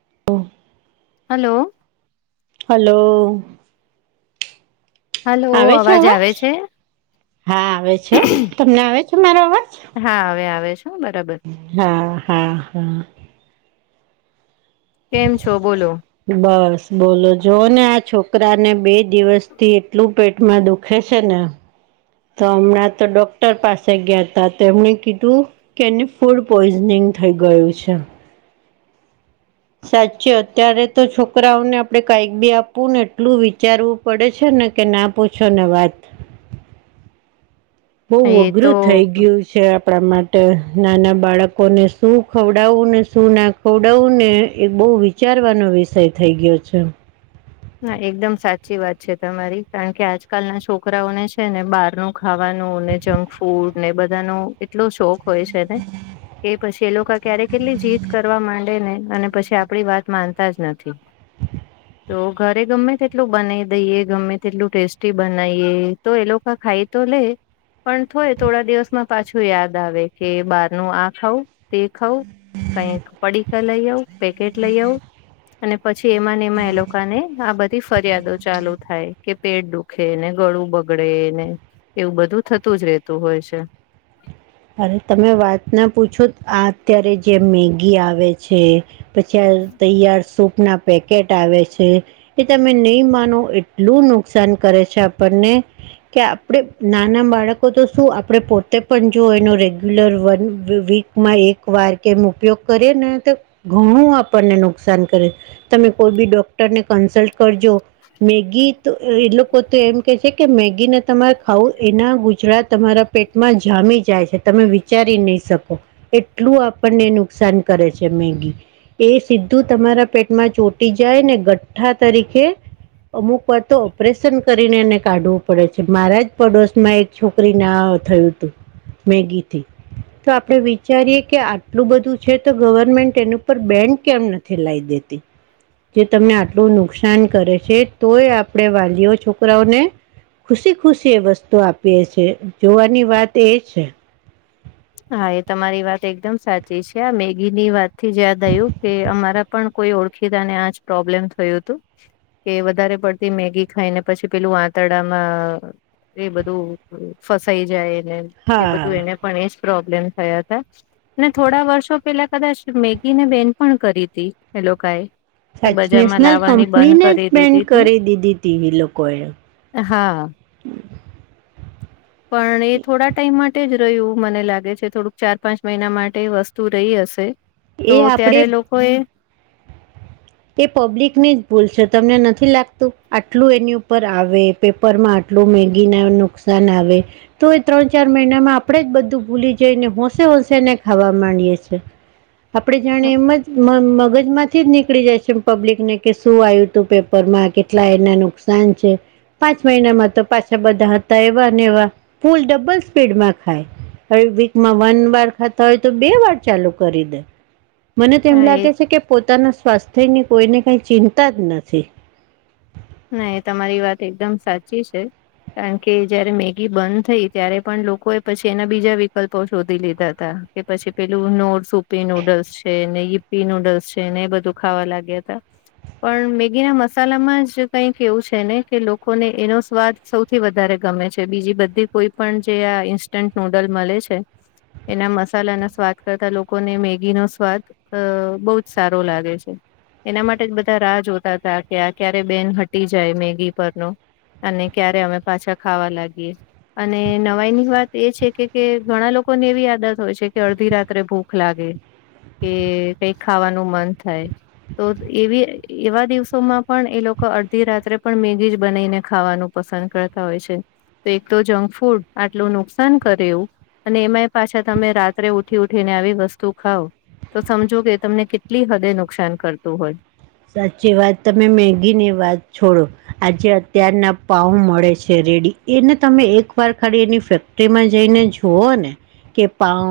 [unintelligible] Hello. Hello. Hello. આવે છે અવાજ આવે છે? હા, આવે છે. તમને આવે છે મારો અવાજ? હા હવે આવે છે બરાબર હા, હા, હા. કેમ છો બોલો બસ, બોલો જોઓને આ છો કરા ને બે દિવસથી એટલું પેટમાં દુખે છે ને તો હમણાં તો ડોક્ટર પાસે ગ્યા તા. તો એમણે કીધું કે, એને ફૂડ પોઈઝનિંગ [unintelligible] થઈ ગયું છે. સાચે. અત્યારે તો છોકરાઓને આપડે કાઈક બી આપવું ને એટલું વિચારવું પડે છે ને કે ના પૂછો ને વાત. બઉ એ તો અઘરું થઈ ગ્યું છે આપડા માટે નાના બાળકોને શું ખવડાવું ને, શું ના ખવડાવું ને એ બ બઉ વિચારવાનો વિષય થઈ ગયો છે. હા, એકદમ સાચી વાત છે તમારી. કારણ કે આજકાલના છોકરાઓને છે ને બારનું ખાવા નો ને, જંક ફૂડ ને બધાનો એટલો શોખ હોય છે ને, કે પછી એ લોકા ક્યારે કેટલી જીદ કરવા માંડે ને અને પછી આપડી વાત માનતા જ નથી. તો ઘરે ગમે તેટલું બનાઈ દઈએ, ગમે તેટલું ટેસ્ટી બનાઈએ તો એ લોકો ખાઈ તો [unintelligible] પણ થોય થોડા દિવસમાં પાછું યાદ આવે કે બારનું આ ખઉ તે ખઉં. કઈક પડીકા લઈ આઉ, પેકેટ લઈ આઉ અને પછી એમાં ન એમાં એ લો ને આ બધી ફરિયાદો ચાલુ થાય કે પેટ દુખેને ગળું બગડે ને. એવું બધું થતું જ રહેતું હોય છે. અરે તમે વાત ના પૂછો આ અત્યારે જે મેગી આવે છે. પછી તૈયાર સુપ. ના પેકેટ આવે છે. એ તમે નઈ માનો એટલું નુકસાન કરે છે આપણને કે આપડે નાના બાળકો તો શું આપડે પોતે પણ જો એનો રેગ્યુલર વન વી-વીકમાં એક વાર કે એમ ઉપયોગ કરીએ ને તો ઘણું આપડને નુકસાન કરે. તમે કોઈ બી ડોક્ટરને કન્સલ્ટ કરજો મેગી તો એ લોકો તો એમ કે છે કે મેગીને તમાર ખાવું એના ગુચરા તમારા પેટમાં જામી જાય છે. તમે વિચારી ની શકો એટલું આપડને નુકસાન કરે છે મેગી. એ સીધું તમારા પેટમાં ચોટી જાય ને ગઠ્ઠા તરીકે અમુક વાર તો ઓપરેશન કરીને એને કાઢવું પડે છે. મારા જ પડોશમાં એક છોકરી ના અ થયું તું, મેગીથી. તો આપડે વિચારીએ કે આટલું બધું છે તો ગવર્મેન્ટ એની ઉપર બેન કેમ નથી લાઈ દે તી. જે તમને આટલું નુકસાન કરે છે, તોય આપડે વાલીઓ છોકરાઓને ખુશી-ખુશી એ વસ્તુ આપીએ છીએ. જોવાની વાત એ છે. હા, એ તમારી વાત એકદમ સાચી છે. આ મેગીની વાત થી જ યાદ આયું કે અમારા પણ કોઈ ઓળખીતાને આજ પ્રોબ્લેમ થયું તું કે વધારે પડતી મેગી ખાઈને પછી પેલું આંતરડામાં. એ બધું ફસાઈ જાય એને એ હા બધું એને પણ એજ. પ્રોબ્લેમ થયા હતા. ને થોડા વર્ષો પેલા કદાચ મેગીને બેન પણ કરી હતી એ લોકોએ. કે સાચ બજારમાં નેશનલ લાવવાની બંધ કંપનીને કરી જ પન્ડ દીધી હતી કરી દીધી તી એ લોકોએ. હા. [inaudible] પણ એ થોડા ટાઈમ માટે જ રહ્યું મને લાગે. થોડુંક ચાર પાંચ મહિના માટે વસ્તુ રહી હશે તો એ આપણે ત્યારે લોકો એ. એ પબ્લિકની જ ભૂલશે તમને નથી લાગતું આટલું એની ઉપર આવે પેપરમાંટ. તો મેગી ના નુકસાન આવે તો એ ત્રણ ચાર મહિનામાં આપણે જ બધું ભૂલી જઈને હોશે. ને ખાવા માંડીએે છીએ આપડે જાણીએ એમ જ મગજ માંથી જ નીકળી જાય છે. પબ્લિકને કે શું આવ્યું તું પેપરમાં કેટલા એના નુકસાન છે પાંચ મહિનામાં તો. પાછા બધા હતા એવાને એવા ફૂલ ડબલ સ્પીડમાં ખાય. હવે વીકમાં વન વાર ખાતા હોય તો બે વાર ચાલુ કરી દે. મને તેમ હા એજ લાગે છે કે પોતાના સ્વાસ્થ્યની કોઈને કઈ ચિંતા જ નથી. ના તમારી વાત એકદમ સાચી છે. કારણ કે જયારે મેગી બંધ થઈ ત્યારે પણ લોકોએ પછી એના બીજા વિકલ્પો શોધી લીધા હતા. કે પછી પેલું ન સૂપી નુડલ્સ છે ને. પી નૂડલ્સ છે ને એ બધું ખાવા લાગ્યા હતા પણ મેગી ના મસાલામાં જ કંઈક એવું છે. ને કે લોકોને એનો સ્વાદ સૌથી વધારે ગમે છે બીજી બધી કોઈ પણ જે ઈન્સ્ટન્ટ નૂડલ મળે છે. એના મસાલાના સ્વાદ કરતા લોકોને મેગીનો સ્વાદ અ બહુ જ સારો લાગે છે. એના માટે જ બધા રાહ જોતા હતા કે ક્યારે બેન હટી જાય મેગી પરનો અને ક્યારે અમે પાછા ખાવા લાગીએ અને નવાઈ ની વાત એ છે. કે કે ઘણા લોકોને એવી આદત હોય છે કે અડધી રાત્રે ભૂખ લાગે કે કઈક ખાવાનું મન થાય તો એવી એવા દિવસોમાં પણ એ લોકો અધી રાત્રે પણ મેગી જ બનાવીને ખાવાનું પસંદ કરતા હોય છે. તો એક તો જંક ફૂડ આટલું નુકસાન કરે એવું અને એમાંય પાછા તમે રાત્રે ઉઠી ઉઠીને આવી વસ્તુ ખાવ તો સમજો કે તમને કેટલી હદે નુકસાન કરતું હોય. સાચી વાત તમે મેગી ની વાત છોડો આજે અત્યારના પાઉ મળે છે. રેડી એને તમે એક વાર ખાલી એની ફેક્ટરીમાં જઈને જુઓ ને કે પાઉ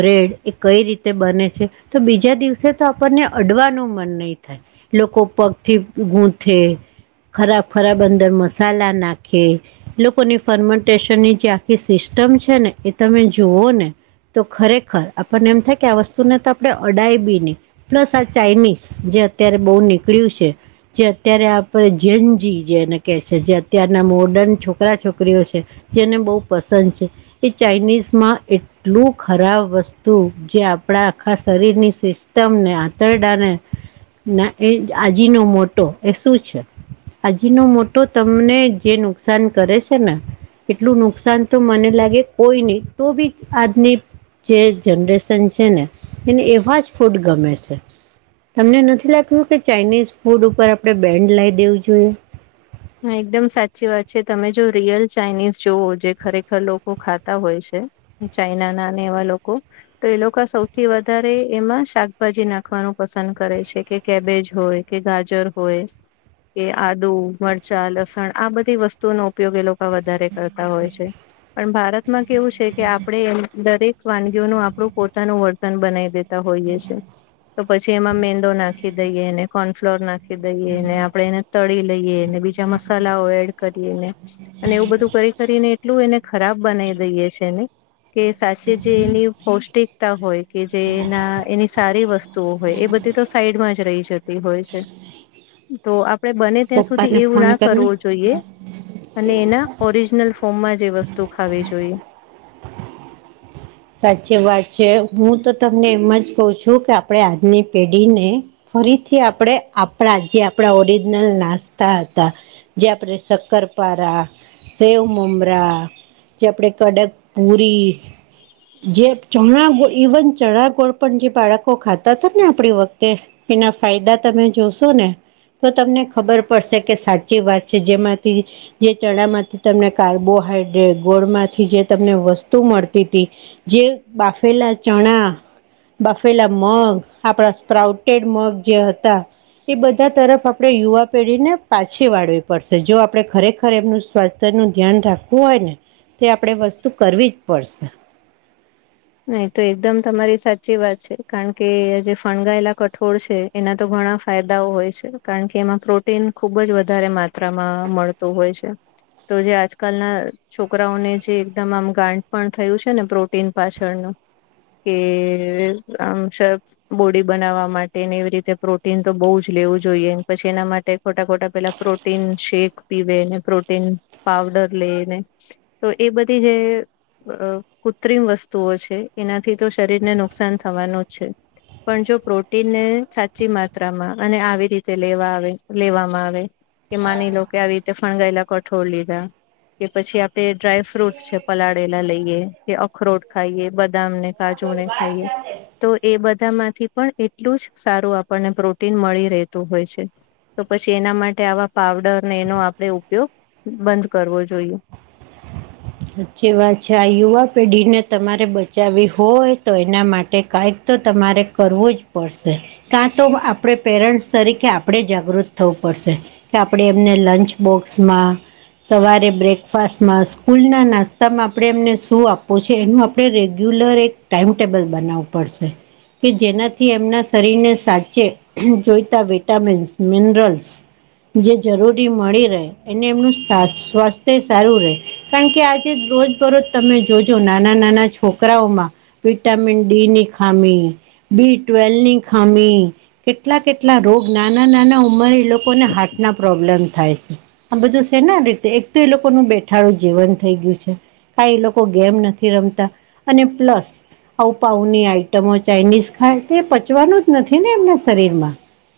બ્રેડ એ કઈ રીતે બને છે. તો બીજા દિવસે તો આપણને અડવાનું મન નહી થાય લોકો પગ થી ગૂથે ખરાબ ખરાબ અંદર મસાલા નાખે લોકોની ફર્મેન્ટેશન ની જે આખી સિસ્ટમ સિસ્ટમ છે ને એ તમે જુઓ ને તો ખરેખર આપણને એમ થાય કે આ વસ્તુને તો આપણે અડાઈબીની પ્લસ આ ચાાઈનીઝ જે અત્યારે બહુ નીકળ્યું છે જે અત્યારે આપણે જેનજી જેને કે છે જે અત્યારના મોડ છોકરા છોકરી છે જેને બ પસંદ છે એ ચાઇનીઝમાં એટલું ખાતુ વસ્તુ જે આપણા આખા શરીરની સિસ્ટમને આંતરડાને ના એ આજીનો મોટો એ શું છે. હજ ન મોટો તમને જે નુકસાન કરે છે ને એટલું નુકસાન તો મને લાગે કોઈ નહી તો બી આજની જે જનરેશન છે. ને એને એવા જ ફૂડ ગમે છે તમને નથી કે ચાઇનીઝ ફૂડ ઉપર આપડણે બેન્ડ લાવ દેવું જોઈએ. હા એકદમ સાચી વાત છે તમે જો રિયલ ચાઇનીઝ જોવઓ જે ખરેખર લોકો ખાતા હોય છે. ચાઈના ના એવા તો એ લોકો સૌથી વધારે એમાં શાકભાજી નાખ વાનુ પસંદ કરે છે, કે કેબેજ હોય કે ગાજર હોય કે આદુ, મરચા, લસણ, આ બધી વસ્તુઓનો ઉપયોગ એ લોકો વધારે કરતા હોય છે. પણ ભારત માં કેવું છે, કે આપડે એમ દરેક વાનગીઓનું આપણું પોતાનું વર્તન બનાવી દેતા હોઈએ છે. તો પછી એમાં મેંદો નાખી દઈએ ને કોર્નફ્લોર નાખી દઈએ ને આપડણે એને તળી લઈએ બીજા મસાલાઓ એડ કરીને અને એવું બધું કરી કરીને એટલું એને ખરાબ બનાવી દઈએ છે ન કે સાચે જે એની પૌષ્ટિકતા હોય કે જે એના એની સારી વસ્તુઓ હોય એ બધ સાઈડ મા જ રહી જ હોય તો આપ બ સુધી પપ્પાને એવું ના ફોન કરીને કરવું જોઈએ અને એના ઓરિજિનલ ફોર્મમાં જે વસ્તુ ખાવી જોઈએ સા ચી વાત છે. હું તો તમને એમ જ કહ છું, કે આપણે આજની પેઢીને ફરીથી આપણે આપણા જે આપણા ઓરિજનલ નાસ્તા હતા જે આપણે શક્કરપારા, સેવ મમરા, જે આપડ કડક પુરી, જે ચણા ગોળ ઇવન ચણા ગોળ પણ જે બાળકો ખાતા હતા ને આપણી વખતે એના ફાયદા તમે જોશો ને તો તમને ખબર પડશે કે સાચી વાત છે, જેમાંથી જે ચણા માંથી તમને કાર્બો હાઇડ્રેટ્સ ગોળ માંથી જે તમને વસ્તુ મળતી હતી જે બાફેલા ચણા બાફેલા મગ આપણા સ્પ્રાઉટેડ મગ જે હતા એ બધા તરફ આપણે યુવા પેઢીને પાછી વાળવી પડશે જો આપડે ખરેખર એમનું સ્વા નું ધ્યાન રાખવું હોય ને તે આપણેે વસ્તુ કરવી જ પડશે નહી તો એકદમ તમારી સાચી વાત છે, કારણ કે જે ફણગાયેલા કઠોળ છે, એના તો ઘ ઘણા ફાયદાઓ હોય છે, કારણ કે એમાં પ્રોટીન ખુબ જ વધારે માત્રામાં મળતું હોય છે. તો જે આજકાલના છોકરાઓને જે એકદમ આમ ગાડપણ થયું છે ને પ્રોટીન પાછ [unintelligible] કે આમ બોડી બનાવા માટે ને એવી રીતે પ્રોટીન તો બો જ લેવું જોઈએ પછી એના માટે ખોટા ખોટા પેલા પ્રોટીન શેક પીવે પ્રોટીન પાવ ડર લેને તો એ બધી જે અ કૃત્રિમ વ સ્તુઓ છે એનાથી તો શરીરને નુકસાન થવાનું જ છે. પણ, જો પ્રોટીનને સાચી માત્રામા અને આવી રીતે લેવા આવે લેવામાં આવે કે માની લો કે આવી રીતે ફણગાયેલા કઠોળ લીધા કે પછી આપણે ડ્રાય ફ્રૂટસ છે, પલાળેલા લઈએ કે અખરોટ ખાઈએ બદામ ને કાજુ ને ખાઈએ તો એ બધામાંથી પણ એટલું જ સારું આપણને પ્રોટીન મળી રહેતું હોય છે. તો પછી એના માટે આવા પાવડરને એનો આપણે ઉપયોગ બંધ કરવો જોઈએ [inaudible] હાચી વાત છે, આ યુવા પેઢીને તમારે બચાવવી હોય તો એના માટે કાય તમારે કરવું જ પડશે કાં તો આપણે પેરેન્ટસ તરીકે આપડે જાગૃત થવું પડ પડસે આપણે એમને લંચ બોક્સમાં સવારે બ્રેકફાસ્ટમાં ફૂલના નાસ્તામાં આપણે એમને શું આપવું છે, એનું આપણે રેગ્યુલર એક ટાઈમટેબલ બનાવું પ [unintelligible] કે જેનાથી એમના શરીરને સાચે જોઈતા વિટામિન્સ મિનરલ્સ જે જરૂરી મળી રહે એને એમનું સ્વા સ્વાસ્થ્ય સારું રેય કારણ કે આજે રોજ બરોજ તમે જોજો નાના નાના છોકરાઓમાં વિટામિન ડી ની ખામી બી ટવેલ ની ખામી કેટલા કેટલા રોગ નાના નાના ઉમર એ લોકોને હાર્ટ ના પ્રોબ્લેમ થાય છે, આ બધું સેના રીતે એક તો એ લોકો નુ બેઠાડું જીવન થઈ ગયું છે કાઈ એ લોકો ગેમ નથી રમતા અને પ્લસ [unintelligible] આઈટમો ચાઇનીઝ ખાય તે પચવાનું જ નથી ને એમના શરીર માં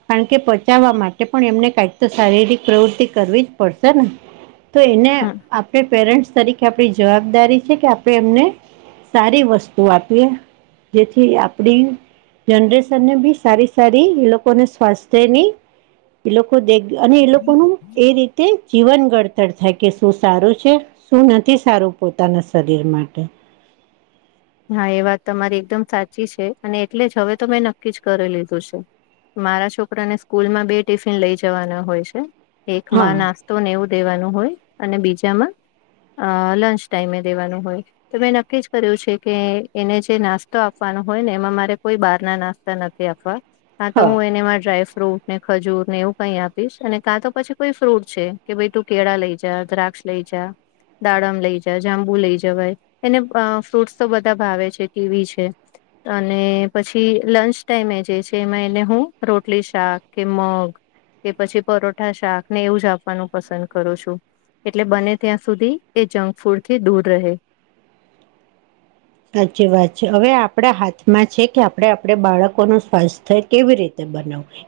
કારણ કે પચાવવા માટે પણ એમને કઈક તો શારીરિક પ્રવૃતિ કરવી પડશે, ને તો એને હમ આ પેરેન્ટ તરીકે આપણી જવાબદારી છે, કે આપે એમને સારી વસ્તુ આપીએ જેથી આપડી જનરેશનને, બી સારી સારી એ લોકોને સ્વાસ્થ્યની એ લોકો દે અને એ લોકોનુ, એ રીતે જીવન ઘડતર થાય કે શું સારું છે, શું નથી. સારુ પોતાના શરીર માટે હા, એ વાત તમારી એકદમ સાચી છે, અને એટલે જ હવે તો મેં નક્કી જ કરી લીધું છે મારા, છોકરાને સ્કૂલમાં બે ટિફિન લઈ જવાના હોય છે હા એકમા, નાસ્તો ને એવુ દેવાનું હોય અને બીજામા, અ લંચ ટાઈમે દેવાનું હોય તો મેં નક્કી જ કર્યું છે કે એને, જે નાસ્તો આપવાનો હોય ને એમાં મારે કોઈ, બાર ના નાસ્તા નથી આપવા હા, તો હુ એનેમા ફ્રૂટ, ને ખજૂર ને એવું કઈ આપીશ અને કાં તો પછી કોઈ ફ્રૂટ છે. કે ભાઈ તું કેળા લઈ જ દ્રાક્ષ લઈ, જા દાડમ લઈ જા જાંબુ લઈ જવાય એને ફ્રૂટસ તો બધા ભાવે છે કીવી છે અને પછી લંચ ટાઈમે જે છે એમાં એને હું રોટલી શાક કે મગ કે પછી, પરોઠા શાક ને એવું જ આપવાનું પસંદ કરું છું એટલે, બને ત્યાં સુધી એ જંક ફૂડ થી દૂર રહે [inaudible] સાચી વાત છે. હવે આપડા હાથમાં છે, કે આપડ આપડે બાળકો ન સ્વાસ્થ્ય થાય કેવી રીતે.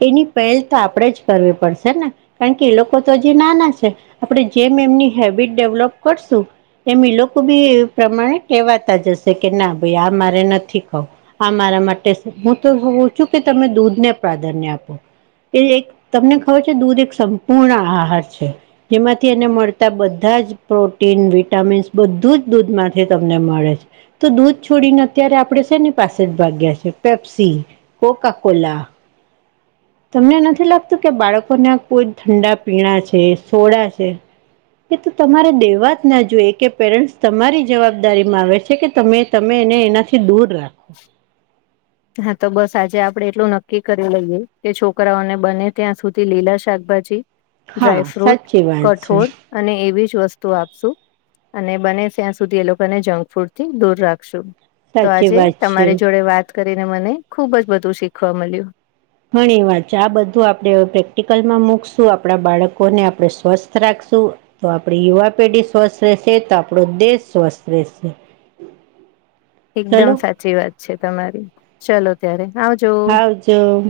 એની પહેલ તો આપણેે જ કરવી પડશે ને કારણ કે એ લોકો તો જે નાના છે, આપ જેમ એમની હેબિટ, ડેવલોપ કરશું એમ લોકો બી એ પ્રમાણે કહેવાતા જશે. કે ના ભાઈ આ મારે નથી કહ આ મારા માટે હુ, તો છુ, કે તમે દૂધને પ્રાધાન્ય આપો એ એક તમને ખબર છે, દૂધ એક સંપૂર્ણ આહાર છે જેમાંથી એને મળતા બધા બ પ્રોટીન, વિટામીન્સ બધુંજ દૂધ માંથી તમને મળે છે. તો દૂધ છોડીને અત્યારે આપડે છેને, પાસે જ ભાગ્યા છે, પેપ્સી કોકાકોલા [inaudible] તમને નથી લાગતું કે બાળકોને કોઈ ઠંડા પીણા છે, સોડા છે. કે તમારે દેવા જ ના જોઈ કે પેરેન્ટસ તમારી જવાબદારી માં આવે છે કે. તમે તમે એને એનાથી દૂર રાખો. હા તો બસ આજે આપડે એટલું નક્કી કરી લઈએ કે છોકરાઓને બને ત્યાં સુધી લીલા શાકભાજી. હા ડ્રાયફ્રૂટ સાચી વાત છે કઠોળ અને એવી જ. વસ્તુ આપશું અને બને ત્યાં સુધી એ લોકોને જંક ફૂડ થી દૂર રાખશું. તો સાચી આજે, વાત છે. તમારી જોડે વાત કરીને મને ખુબ જ બધું શીખવા મળ્યું. ઘણી વાત છે. આ બધું આપડણે પ્રેક્ટિકલ માં મૂકશું આપણા બાળકોને આપણે સ્વસ્થ રાખશ તો આપણી યુવા પેઢી સ્વસ્થ રહેશે તો આપણો, દેશ સ્વસ્થ રહેશે. હ [unintelligible] એકદમ સાચી વાત છે, તમારી ચલો ત્યારે આવજો હાજો